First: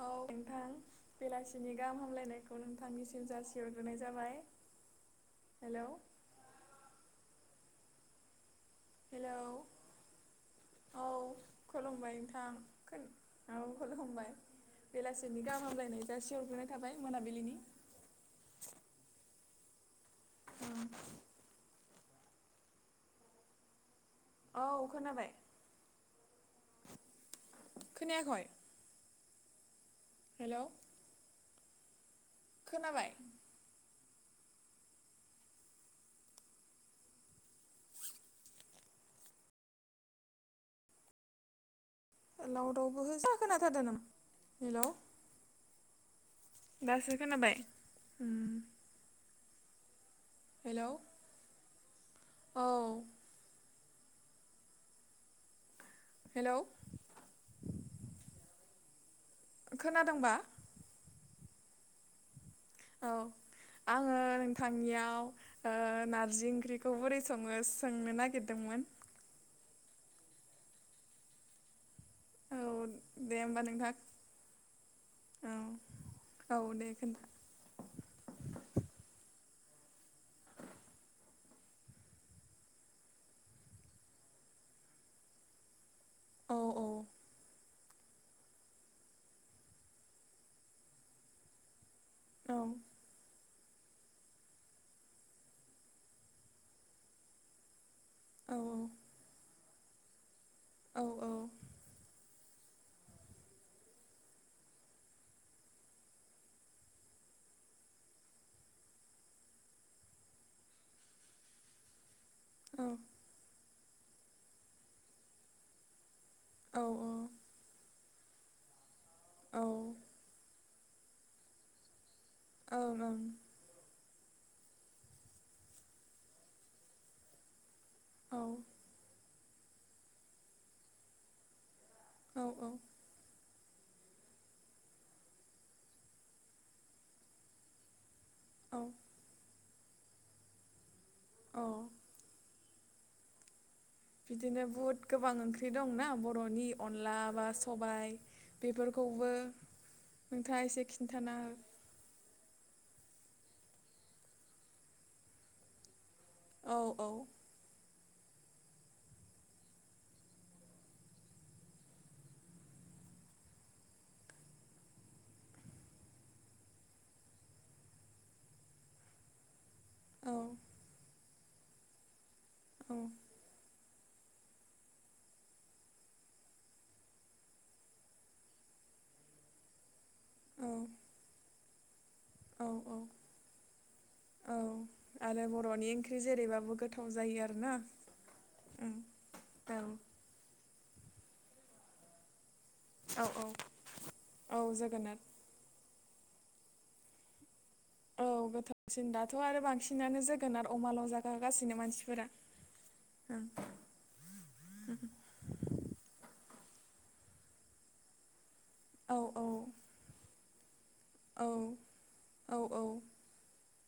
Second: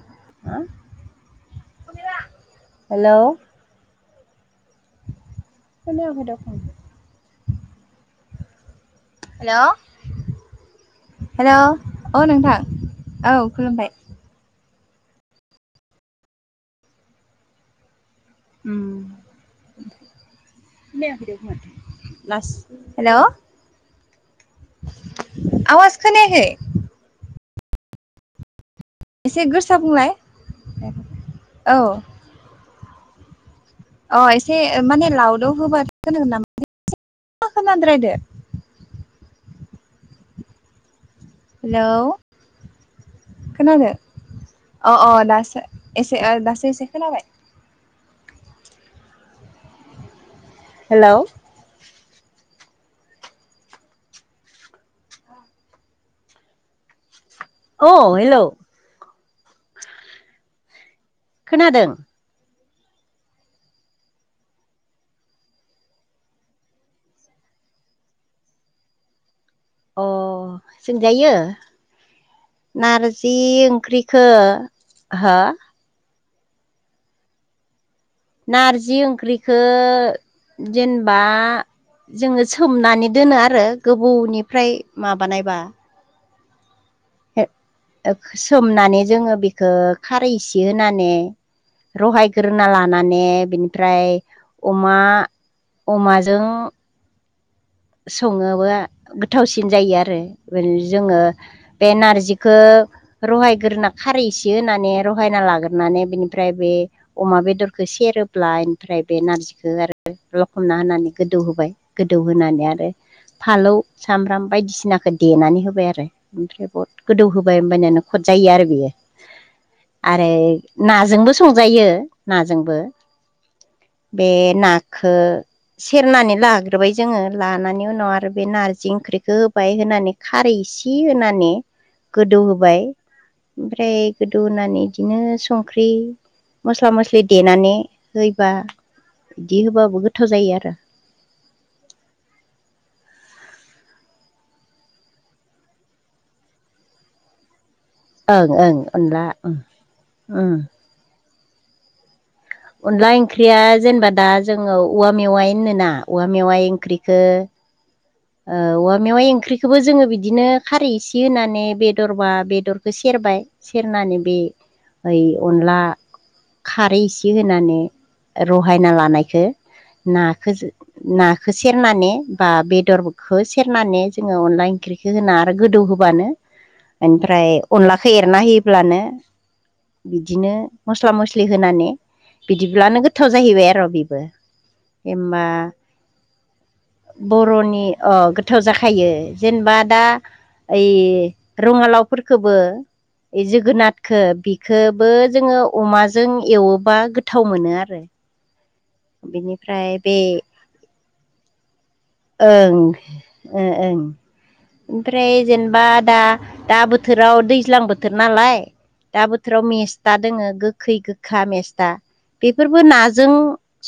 औ नोंथां बेलासिनि गाहाम हामलायनायखौ हेलौ नोंथांनिसिम जासिहरग्रोनाय जाबाय हेलौ [unintelligible] हेलौ हेल' औ हेल' खुलुमबाय औ नोंथां औ खुलुमबाय बेलासिनि गाहाम हामलायनाय जासि हरग्राय थाबाय मोनाबिलिनि हेल' औ खोनाबाय आवाज खोनायाखै खोनायाखै एसे गोसा बुंलाय हेल' औ खोनाबाय अ एसे माने लावउदाव होबा खोनागोन नामा मा [unintelligible] खोनाद्रायदो हेलौ लावदावबो हो जा [unintelligible] खोनाथारदों खोनादो नामा हेलौ अ अ दासो एसे दासो एसे खोनाबाय उम हेल' हेलौ औ हेलौ अ हेल' खोनादोंबा खोनादों औ आङो नोंथांनियाव ओ नारजि ओंख्रिखौ बोरै सङो सोंनो नागिरदोंमोन अ सोंजायो औ नारजि दे होमबा नोंथां ओंख्रिखो हो औ औ दे खोन्था नारजि ओंख्रिखो जेनेबा जोङो सोमनानै दोनो आरो गोबौनिफ्राय माबानायबा औ औ सोमनानै जोङो बेखौ खारै इसे होनानो औ रहायग्रोना ला नानै बिनिफ्राय अमा अमाजों औ सङोबा गोथावसिन जायो आरो औ जोङो बे नारजि खो रहायग्रोना खारैसे होननानै रहायना लाग्रोनानै बिनिफ्राय बे अमा बेदरखौ सेरोब्ला बेनिफ्राय बे नारजिखौ आरो लखमना होनानै गोदौ होबाय गोदौहोनानै आरो फालौ सामब्राम बायदिसिनाखौ देनानै होबाय आरो ओमफ्राय औ बहुद गोदौ होबाय नखद जायो आरो बेयो आरो नाजोंबो संजायो औ नाजोंबो ओं बे नाखो सेरनानै लाग्रोबाय जोङो लानानै उन उनाव आरो बे ओं नारजि ओंख्रिखौ होबाय होनानै खारै इसे होनाने औ औ गोदौहोबाय ओमफ्राय गोदौ होनानै बिदिनो संख्रि मस्ला मस्लि देनानै हैबा औ बिदि होबाबो गोथाव जायो आरो अ बिदिनो बहुद गोबां ओंख्रि दंना बर'नि अनला बा सबाइ ओं ओं अनला बेफोरखौबो ओं ओं नोंथाङा एसे खिन्थाना अनला ओंख्रिया जेनेबा दा जोङो औवा मेवाइ होनोना औवा मेवाइ हो औ औ ओंख्रिखो औवा मेवाइ ओंख्रिखौबो जोङो बिदिनो खारै इसे होनानै बेदरबा बेदरखौ सेरबाय सेरनानानै बे ओइ अनला खारै इसे होनानै रहायना लानायखो नाखो औ नाखो सेरनानै बा औ बेदर खो सेरनानै जोङो अनला ओंख्रिखो होना आरो गोदौ होबानो ओमफ्राय अनलाखौ एरना होयोब्लानो। बिदिनो औ मस्ला मस्लि होनानै औ बिदिब्लानो औ गोथाव जाहैबाय आरो‌ बेबो। औ आरो होमबा बर'नि ओंख्रि जेरैबाबो गोथाव जायो आरो ना। बर'नि अ गोथाव जाखायो जेनेबा दा। ओइ रङालावफोरखौबो औ जोगोनाथखौ औ बिखोबो जोगोनार जोङो अमाजों एवोबा गोथाव मोनो आरो। औ गोथावसिन दाथ' आरो बिनिफ्राय बे बांसिनानो जोगोन आरो अमाल' जागासिनो मानसिफोरा ओं ओं ओं ओमफ्राय जेनेबा दा। दा बोथोराव दैज्लां बोथोर नालाय औ दा औ बोथोराव मेस दा दोङो गोखै गोखा औ मेस्टा औ औ बेफोरबो नाजों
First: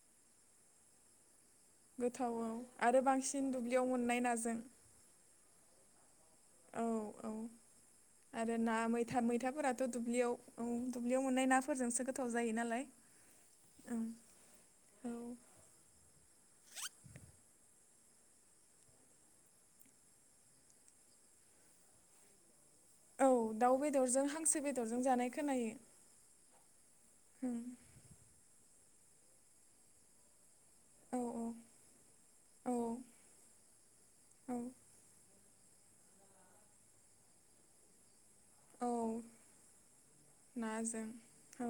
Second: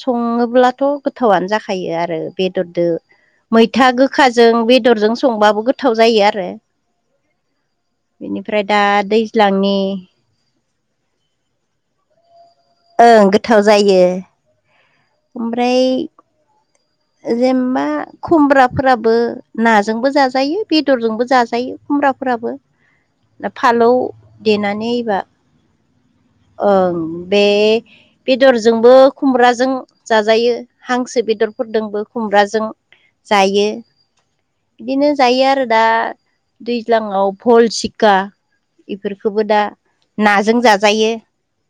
सङोब्लाथ' गोथावनो जाखायो आरो गोथाव औ आरो बेदरजों बांसिन दुब्लियाव मैथा मोननाय गोखाजों नाजों बेदरजों संबाबो गोथाव जायो आरो। औ औ आरो बेनिफ्राय ना दा मैथा दैज्लांनि मैथाफोराथ' दुब्लियाव औ दुब्लियाव मोननाय नाफोरजोंसो गोथाव जायो नालाय। ओं गोथाव जायो ओं औ ओमफ्राय जेनेबा खुमब्राफोराबो नाजोंबो जाजायो बेदरजोंबो जाजायो खुमब्राफोराबो। औ दाउ फालौ बेदरजों हांसो देनानै बेदरजों एबा जानाय खोनायो। ओं बे बेदरजोंबो खुमब्राजों जाजायो ओं हांसो औ बेदर फोरजोंबो खुमब्राजों औ जायो। औ बिदिनो जायो आरो दा दैज्लाङाव भल सिखा। औ औ बेफोरखौबो दा नाजों जाजायो। औ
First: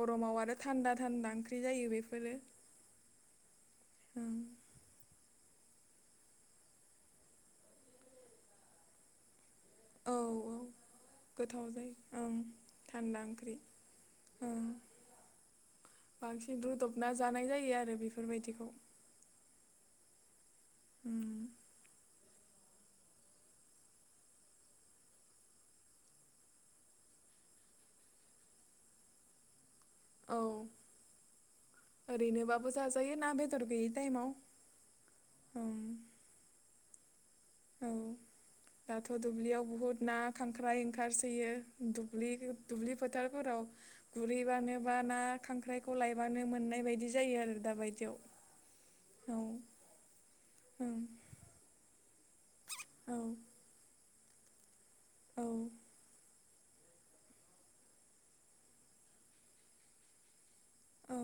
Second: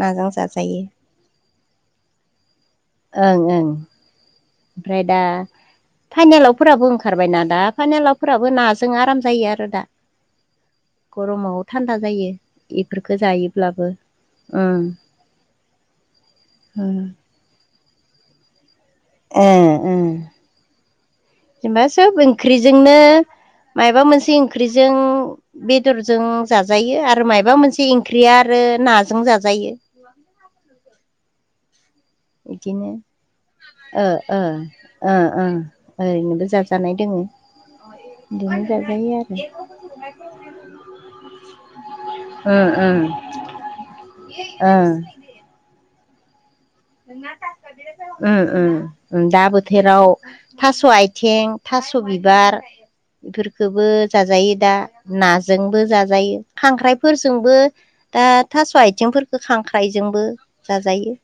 नाजों आरो जाजायो थान्दा थान्दा ओंख्रि जायो बेफोरो ओं ओं। ओं। ओमफ्राय दा फाइनलावफोराबो ओंखारबायना दा फाइनेलावफोराबो नाजों आराम जायो आरो दा औ औ। गरमाव गोथाव थान्दा जायो ओं इफोरखो थान्दा ओंख्रि जायोब्लाबो ओं। उम बांसिन उम रुदबना जानाय जायो आरो बेफोरबायदिखौ उम जेनेबा सोब ओंख्रिजोंनो माबा मोनसे ओंख्रिजों बेदरजों जाजायो आरो मबा मोनसे ओंख्रिया आरो नाजों जाजायो। औ। ओरैनोबाबो बिदिनो जाजायो ना बेदर गैयि टाइमाव ओं ओरैनोबो जा जानाय दोङो औ बिदिनो दाथ' जाजायो आरो दुब्लियाव बुहुद ना खांख्राय ओंखारसोयो ओ दुब्लि ओ फोथारफोराव गुरहैबानो ओ बा ना खांख्राइखौ लायबानो मोननाय बायदि जायो आरो दाबायदियाव औ दा बोथोराव थास' ओं आथिं थास' बिबार औ बेखोबो जाजायो दा औ नाजोंबो जाजायो। खांख्राइफोरजोंबो दा थास' आथिंफोरखो खांख्राइजोंबो जाजायो। औ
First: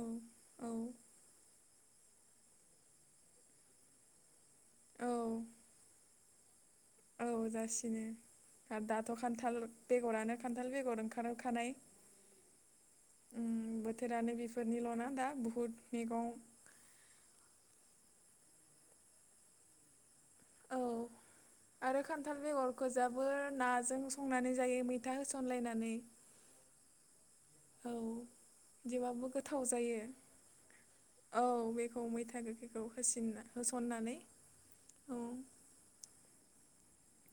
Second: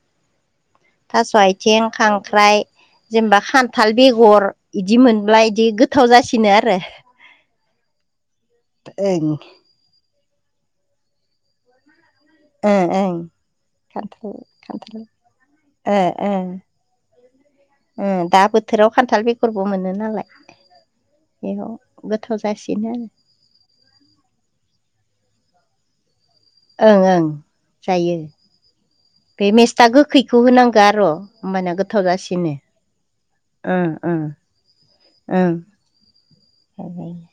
औ। थास' आथिं खांख्राइ जेनेबा खान्थाल बेगर बिदि औ मोनब्ला इदि गोथाव जासिनो आरो औ जासिनो दाथ' ओं खान्थाल बेगरानो खान्थाल बेगर ओंखारखानाय ओं ओं उ खान्थाल बोथोरानो बेफोरनिल' खान्थाल ना दा बुहुत ओ मैगं ओ दा बोथोराव खान्थाल बेगरबो मोनो नालाय। औ बेयाव आरो गोथाव खान्थाल जासिनो बेगरखौोजाबो नाजों संनानै जायो मैथा होसनलायनानै ओं ओं। औ जायो जबाबबो बे गोथाव मेस्था जायो गोखैखौ होनांगौ आर' होमबाना औ गोथाव बेखौ मैथा जासिनो गोखैखौ होसिनना। ओं होसननानै औ ओं [inaudible]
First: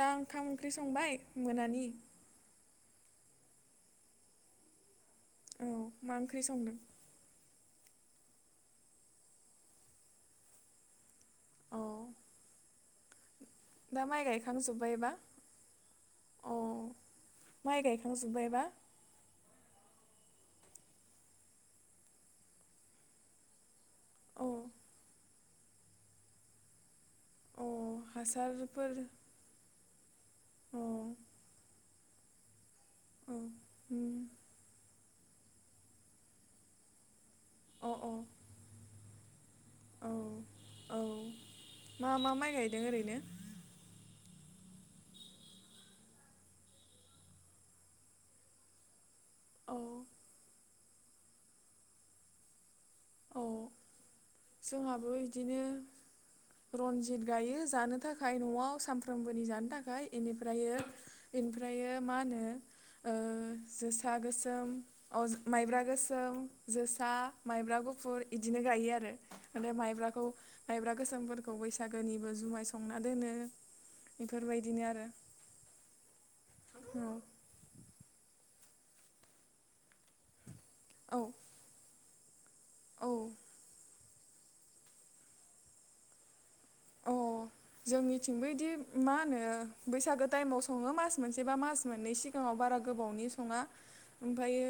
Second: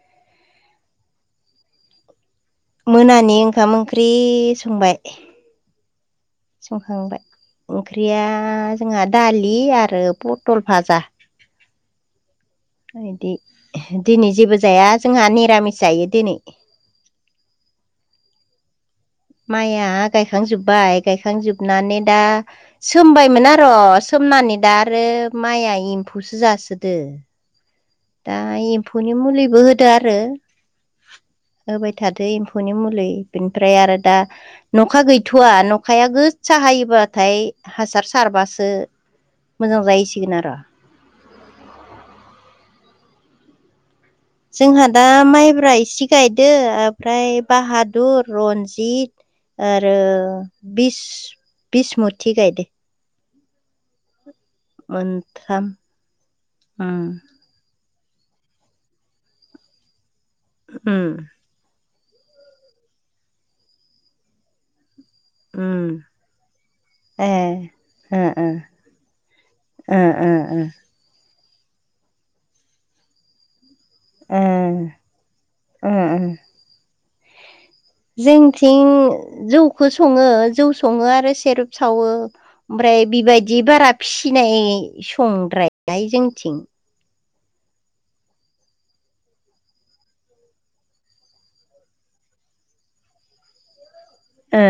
दा ओंखाम ओंख्रि संबाय मोनानि। मोनानि ओंखाम ओंख्रि संबाय। औ मा ओंख्रि संदों? संखांबाय ओंख्रिया जोंहा दालि आरो पटल भाजा। अ दि दा माइ दिनै जेबो जाया गायखांजोब्बायबा जोंहा निरामिस जायो दिनै। अ माइ गायखांजोब्बायबा? माइया गायखांजोब्बाय गायखांजोबनानै दा सोमबायमोन र' अ सोमनानै दा आरो माइआ एम्फौसो जासोदो। अ दा हासारफोर एम्फौनि अ मुलिबो होदो आरो औ होबाय थादो एम्फौनि मुलि। उम बेनिफ्राय आरो दा नखा गैथ'वा नखाया गो स हायोबा नाथाय अ हासार सारबासो मोजां औ जाहैसिगोन आर'। औ मा मा माइ गायदों ओरैनो? जोंहा दा माइब्रा इसे गायदो ओमफ्राय बाहादुर रनजित। औ आरो बिस बिस मुथि गायदो। औ जोंहाबो बिदिनो मोनथाम उम रन्जित गायो जानो थाखाय न'आव सानफ्रामबोनि जानो थाखाय बेनिफ्रायो उम इन ओमफ्रायो मा होनो ओ जोसा गोसोम। अ माइब्रा उम गोसोम जोसा ए माइब्रा गुफुर ओ फुल‌ बिदिनो गायो आरो ओमफाय ओ माइब्राखौ माइ मायब्रा गोसोमफोरखौ बैसागोनिबो जुमाय संना दोनो। ओ बेफोरबायदिनो आरो ओ ओ उम जोंथिं जौखौ सङो जौ सङो औ आरो सेरेप सावो। ओमफ्राय औ बिबायदि बारा फिनाय संद्रानाय जोंनिथिं अ जोंनिथिंबो बिदि मा होनो बैसागो टाइमाव सङो मास मोनसे बा मास मोननै सिगां सिगाङाव बारा गोबावनि सङा। ओ ओमफ्रायो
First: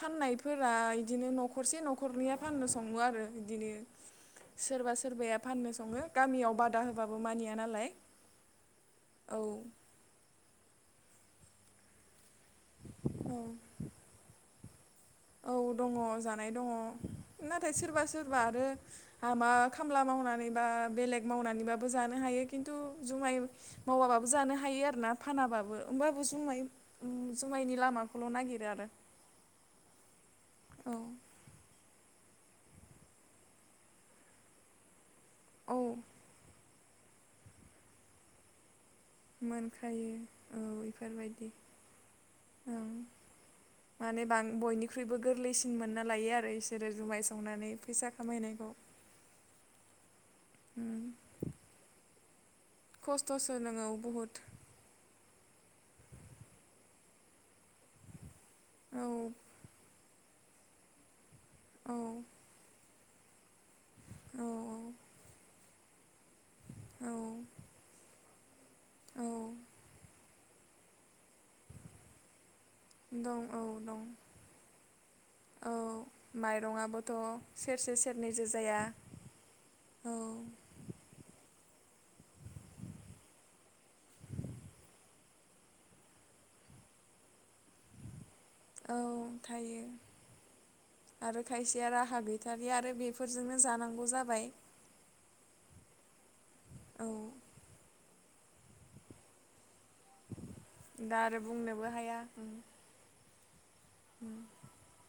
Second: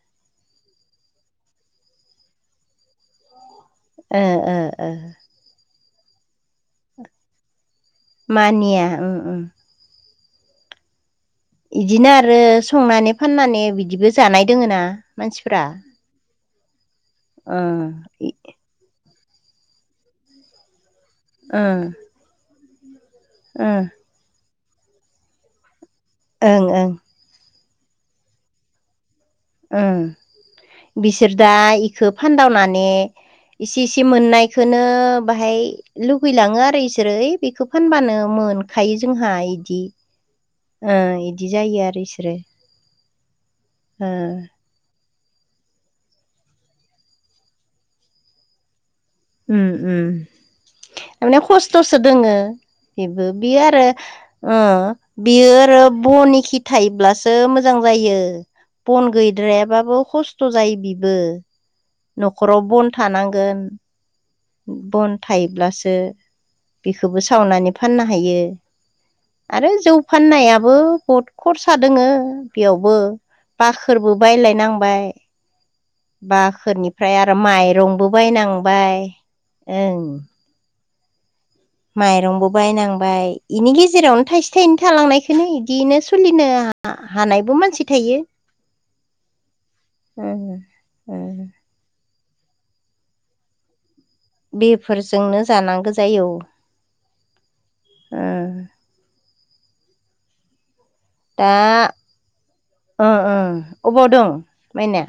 फाननायफोरा इदिनो न'खरसे न'खरनैया फाननो सङो आरो। बिदिनो ओ ओ ओ सोरबा सोरबाया फाननो सङो गामियाव बादा होबाबो मानिया नालाय। मानिया औ बिदिनो आरो संनानै औ फाननानै बिदिबो जानाय दोङोना? औ दङ जानाय दङ नाथाय ओं सोरबा सोरबा आरो हाबा खामला मावनानैबा बेलेग ओं मावनानैबाबो जानो हायो। खिन्थु जुमाइ ओं मावाबाबो जानो हायो आर ना फानाबाबो होमबाबो जुमाइ ओं ओं उम जुमायनि लामाखौल' नागिरो आरो। औ बिसोर दायो फानदावनानै इसे इसे मोननायखौनो बाहाय औ लुगैलाङो आरो इसोरो बेखौ फानबानो मोन खायो जोंहा इदि मोनखायो इफोरबायदि इदि ओ जायो आरो बिसोरो। औ माने सान बयनि फखुइबो गोरलैसिन मोनना लायो आरो बिसोरो जुमाय संनानै फैसा खामायनायखौ। उम उम उम माने खस्थ'सो दोङो। बेबो खस्थ'सो बेयो आरो नोङो बहुद अ बियो आरो बनि खि थायोब्लासो मोजां मोजां जायो बन औ गैद्रायाबाबो खस्थ' जायो बिबो। औ न'खराव बन थानांगो। बन थायोब्लासो औ बेखौबो सावनानै फाननो हायो औ औ आरो जौ फाननायाबो बहुद खरसा दोङो बेयावबो दं औ दं बाखोरबो बायलायनांबाय औ माइरंआबोथ' बाखोरनिफ्राय आरो सेरसे माइरंबो सेरनैजों जाया बायनांबाय ओं औ माइरंबो बायनांबाय बेनि गेजेरावनो थाइसे थाइनै थालांनायखौनो इदिनो सोलिनो हानायबो मानसि थायो औ थायो उम उम आरो खायसे या राहा गैथारारि आरो बेफोरजोंनो जानांगौ जा बेफोरजोंनो जानांगौ जायो औ ओ दा आरो बुंनोबो हाया ओ ओ अबाव दं माइनाया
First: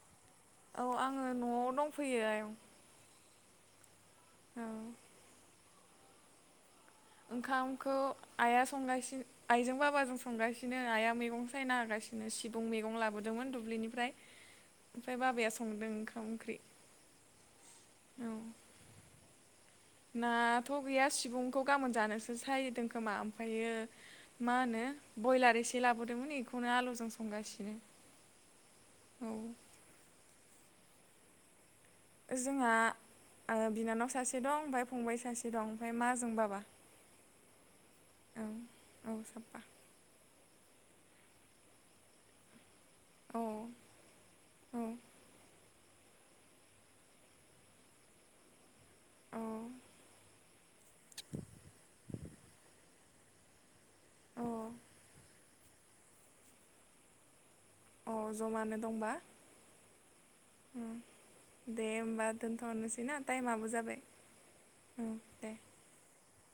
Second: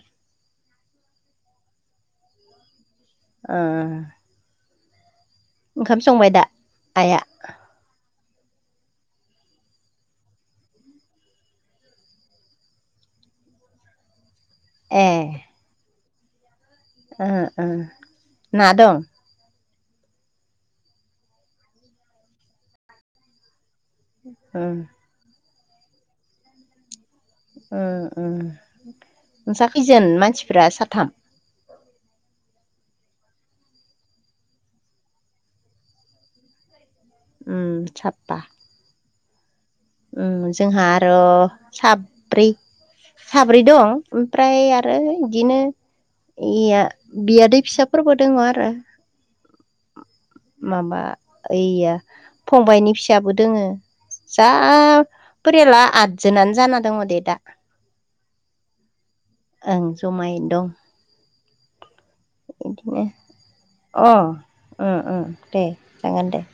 औ आङो न'आव दंफैयो आयं ओ ओं ओंखाम संबाय दा आया ओंखामखौ आया संगासि आइजों बाबाजों संगासिनो आया मैगं सायना हागासिनो सिबुं मैगं लाबोदोंमोन दुब्लिनिफ्राय ए ओमफ्राय बाबाया संदों ओंखाम ओंख्रि ओ ओ औ ना दं नाथ' गैया सिबुंखौ गाबोन जानोसो सायदों खोमा ओमफ्रायो मा उम होनो ब्रयलार एसे लाबोदोंमोन बेखौनो आलुजों संगासिनो उम उम औ नोंसा खैजोन मानसिफ्रा साथाम जोंहा आङो बिनानाव सासे दं ओमफफ्राय फंबाय सासे दं ओमफ्राय मा जों बाबा उम साबबा औ औ साबबा उम जोंहा आरो' साब्रै औ साब्रै दं ओमफ्राय औ आरो बिदिनो इया बियादै फिसाफोरबो दङ आरो औ माबा ओइया फंबायनि फिसाबो दोङो औ जा फोरियाला आदजोनानो जाना दङ दे दा अ जमानो दंबा ओं जमायै नो दं दे होमबा दोनथ'रनोसै बिदिनो ना टाइमाबो जाबाय अ ओ ओं ओ दे जागोन दे